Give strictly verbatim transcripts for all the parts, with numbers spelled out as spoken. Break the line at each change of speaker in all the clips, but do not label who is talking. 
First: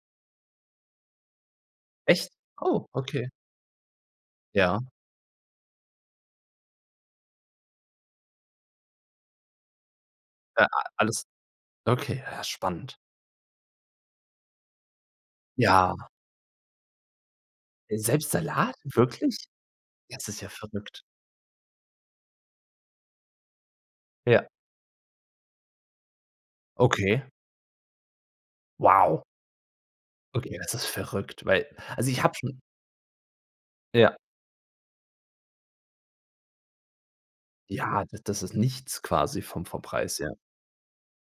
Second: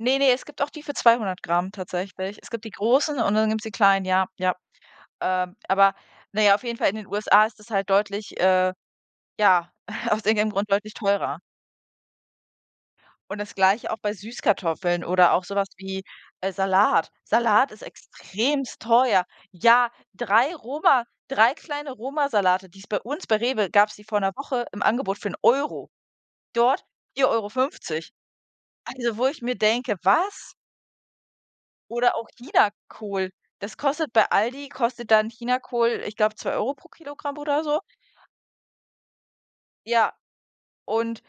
Ne, ne, es gibt auch die für zweihundert Gramm
Echt?
tatsächlich. Es gibt die
Oh,
großen
okay.
und dann gibt's die kleinen, ja, ja.
Ja.
Ähm, aber na ja, auf jeden Fall in den USA ist das halt deutlich, äh ja, aus irgendeinem
Äh,
Grund
ah,
deutlich
alles
teurer.
okay, ja spannend.
Und das Gleiche auch bei Süßkartoffeln oder auch so was
Ja.
wie, äh, Salat. Salat ist
Selbst Salat,
extremst teuer.
wirklich?
Ja,
Das ist ja
drei
verrückt.
Roma drei kleine Romasalate, die es bei uns bei REWE gab's die vor
Ja.
Woche im Angebot für 'n Euro. Dort
Okay.
vier Euro fünfzig. Also
Wow.
wo ich mir denke: „Was?"
Okay, das ist verrückt, weil also
Oder
ich
auch
habe schon
Chinakohl. Das kostet
Ja.
bei ALDI kostet dann Chinakohl, ich glaube, zwei Euro pro Kilogramm oder so.
Ja, das das ist nichts quasi vom vom
Ja,
Preis her.
und,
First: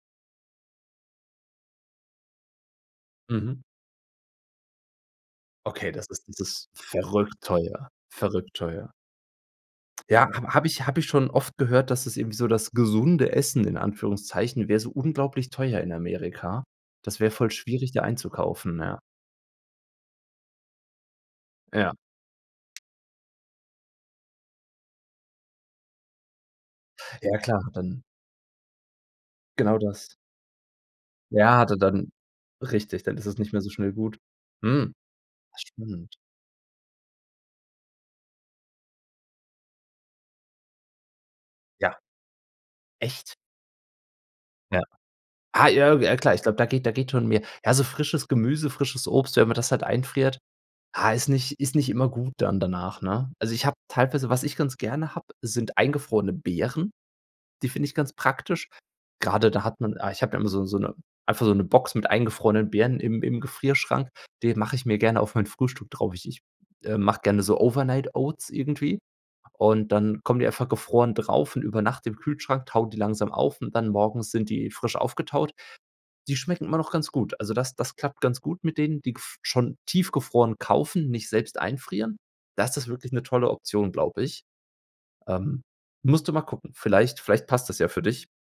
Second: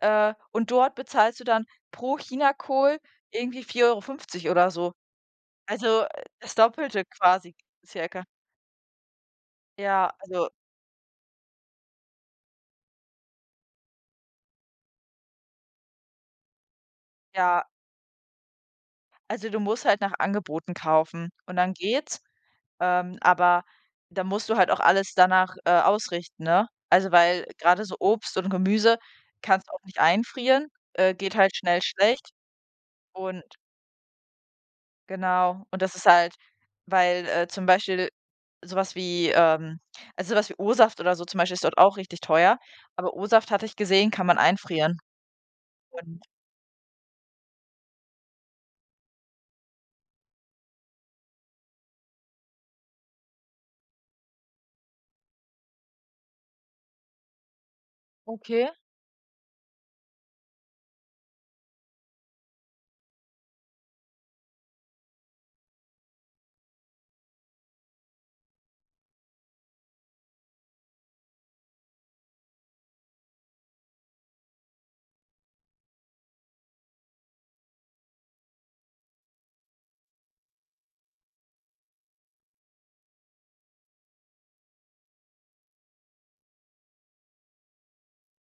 äh und dort bezahlst du dann pro Chinakohl
Mhm.
irgendwie vier Euro fünfzig oder so.
Okay,
Also,
das
äh,
ist
das
dieses
Doppelte
verrückt
quasi
teuer
circa.
verrückt teuer.
Ja,
Ja,
also
ha habe ich habe ich schon oft gehört, dass es irgendwie so das gesunde Essen in Anführungszeichen wäre, so unglaublich teuer in Amerika. Das wäre voll
Ja.
schwierig, da einzukaufen, ja.
Also du musst halt nach Angeboten kaufen und dann
Ja.
geht's. Ähm, aber da musst du halt auch alles danach, äh, ausrichten, ne? Also
Ja,
weil
klar
grade so
dann
Obst und Gemüse kannst du
Genau
auch nicht
das.
einfrieren, äh, geht halt
Ja, da
schnell
dann
schlecht
richtig, dann ist es
und
nicht mehr so schnell gut. Hm. Das
Genau. Und das ist
stimmt.
halt weil, äh, zum Beispiel so was wie, ähm ah, so was wie O-Saft oder so zum Beispiel ist dort auch
Ja.
richtig teuer. Aber
Echt?
O-Saft, hatte ich gesehen, kann man
Ja.
einfrieren.
Ah, [unintelligible] ja
Und
klar, ich glaube, da geht da geht schon mehr. Ja, so frisches Gemüse, frisches Obst, wenn man das halt einfriert, ha, ist nicht ist nicht immer gut dann danach, ne? Also ich habe teilweise was ich ganz gerne habe, sind eingefrorene Beeren. Die finde ich ganz praktisch.
Okay.
Grade da hat man ah, ich habe da immer so so 'ne einfach so 'ne Box mit eingefrorenen Beeren im im Gefrierschrank. Die mache ich mir gerne auf mein Frühstück drauf. Ich ich, äh, mache gerne so Overnight Oats irgendwie. Und dann kommen die einfach gefroren drauf und über Nacht im Kühlschrank, tauen die langsam auf und dann morgens sind die frisch aufgetaut. Die schmecken immer noch ganz gut. Also das das klappt ganz gut mit denen, die gef schon tiefgefroren kaufen, nicht selbst einfrieren. Das ist wirklich 'ne tolle Option, glaube ich. Ähm, musst du mal gucken. Vielleicht vielleicht passt das ja für dich.